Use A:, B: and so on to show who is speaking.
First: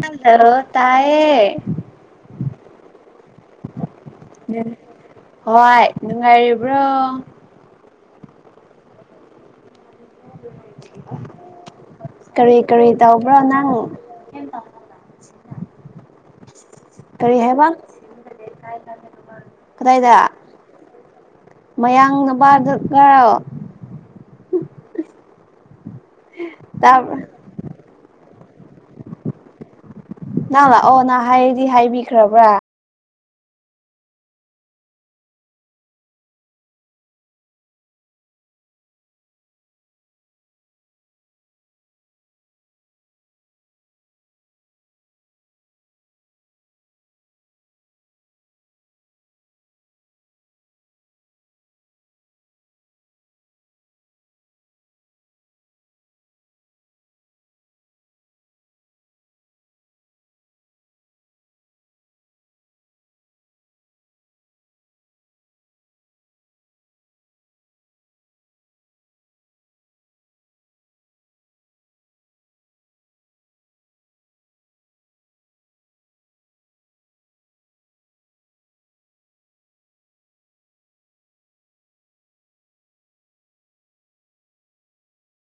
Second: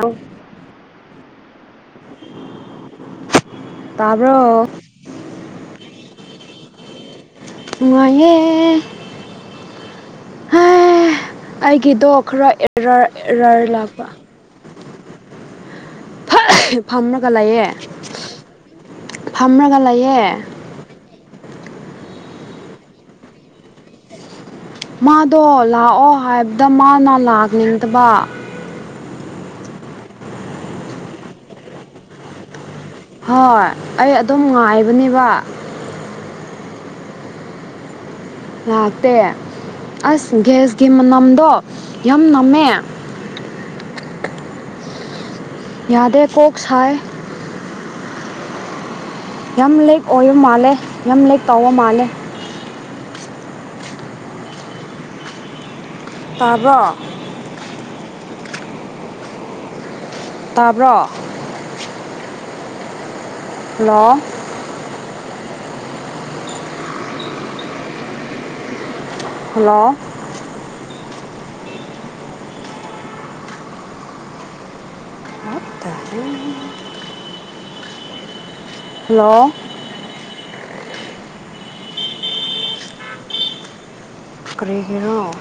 A: ꯑꯧ
B: ꯍꯜꯂꯣ ꯇꯥꯏꯌꯦ
A: ꯇꯕ꯭ꯔꯣ
B: ꯍꯣꯏ ꯅꯨꯡꯉꯥꯏꯔꯤꯕ꯭ꯔꯣ
A: ꯅꯨꯡꯉꯥꯏꯌꯦ ꯑꯩꯒꯤꯗꯣ ꯈꯔ
B: ꯀꯔꯤ ꯀꯔꯤ
A: ꯑꯦꯔꯔ
B: ꯇꯧꯕ꯭ꯔꯣ
A: ꯑꯦꯔꯔ
B: ꯅꯪ
A: ꯂꯥꯛꯄ ꯐꯝꯔꯒ
B: ꯀꯔꯤ ꯍꯥꯏꯕ
A: ꯂꯩꯌꯦꯦ ꯐꯝꯔꯒ
B: ꯀꯗꯥꯏꯗ
A: ꯂꯩꯌꯦꯦ
B: ꯃꯌꯥꯡ ꯅꯨ ꯕꯥꯔꯗ
A: ꯃꯥꯗꯣ ꯂꯥꯛꯑꯣ ꯍꯥꯏꯕꯗ ꯃꯥꯅ ꯂꯥꯛꯅꯤꯡꯗꯕ
B: ꯅꯪ ꯂꯥꯛꯑꯣ ꯅꯍ ꯍꯥꯏꯗꯤ ꯍꯥꯏꯕꯤꯈ꯭ꯔꯕ꯭ꯔꯥ
A: ꯍꯣꯏ ꯑꯩ ꯑꯗꯨꯝ ꯉꯥꯏꯕꯅꯦꯕ ꯂꯥꯛꯇꯦ ꯑꯁ ꯒ꯭ꯌꯥꯁꯀꯤ ꯃꯅꯝꯗꯣ ꯌꯥꯝ ꯅꯝꯃꯦ ꯌꯥꯗ꯭ꯔꯦ ꯀꯣꯛ ꯁꯥꯏ ꯌꯥꯝ ꯂꯦꯛ ꯑꯣꯏꯕ ꯃꯥꯜꯂꯦ ꯌꯥꯝ ꯂꯦꯛ ꯇꯥꯎꯕ ꯃꯥꯜꯂꯦ ꯇꯥꯕꯔꯣ ꯇꯥꯕ꯭ꯔꯣ ꯍꯦꯂꯣ ꯍꯦꯂꯣ ꯇ ꯍꯜꯂꯣ ꯆ ꯀ꯭ꯔꯤ ꯍꯔꯣ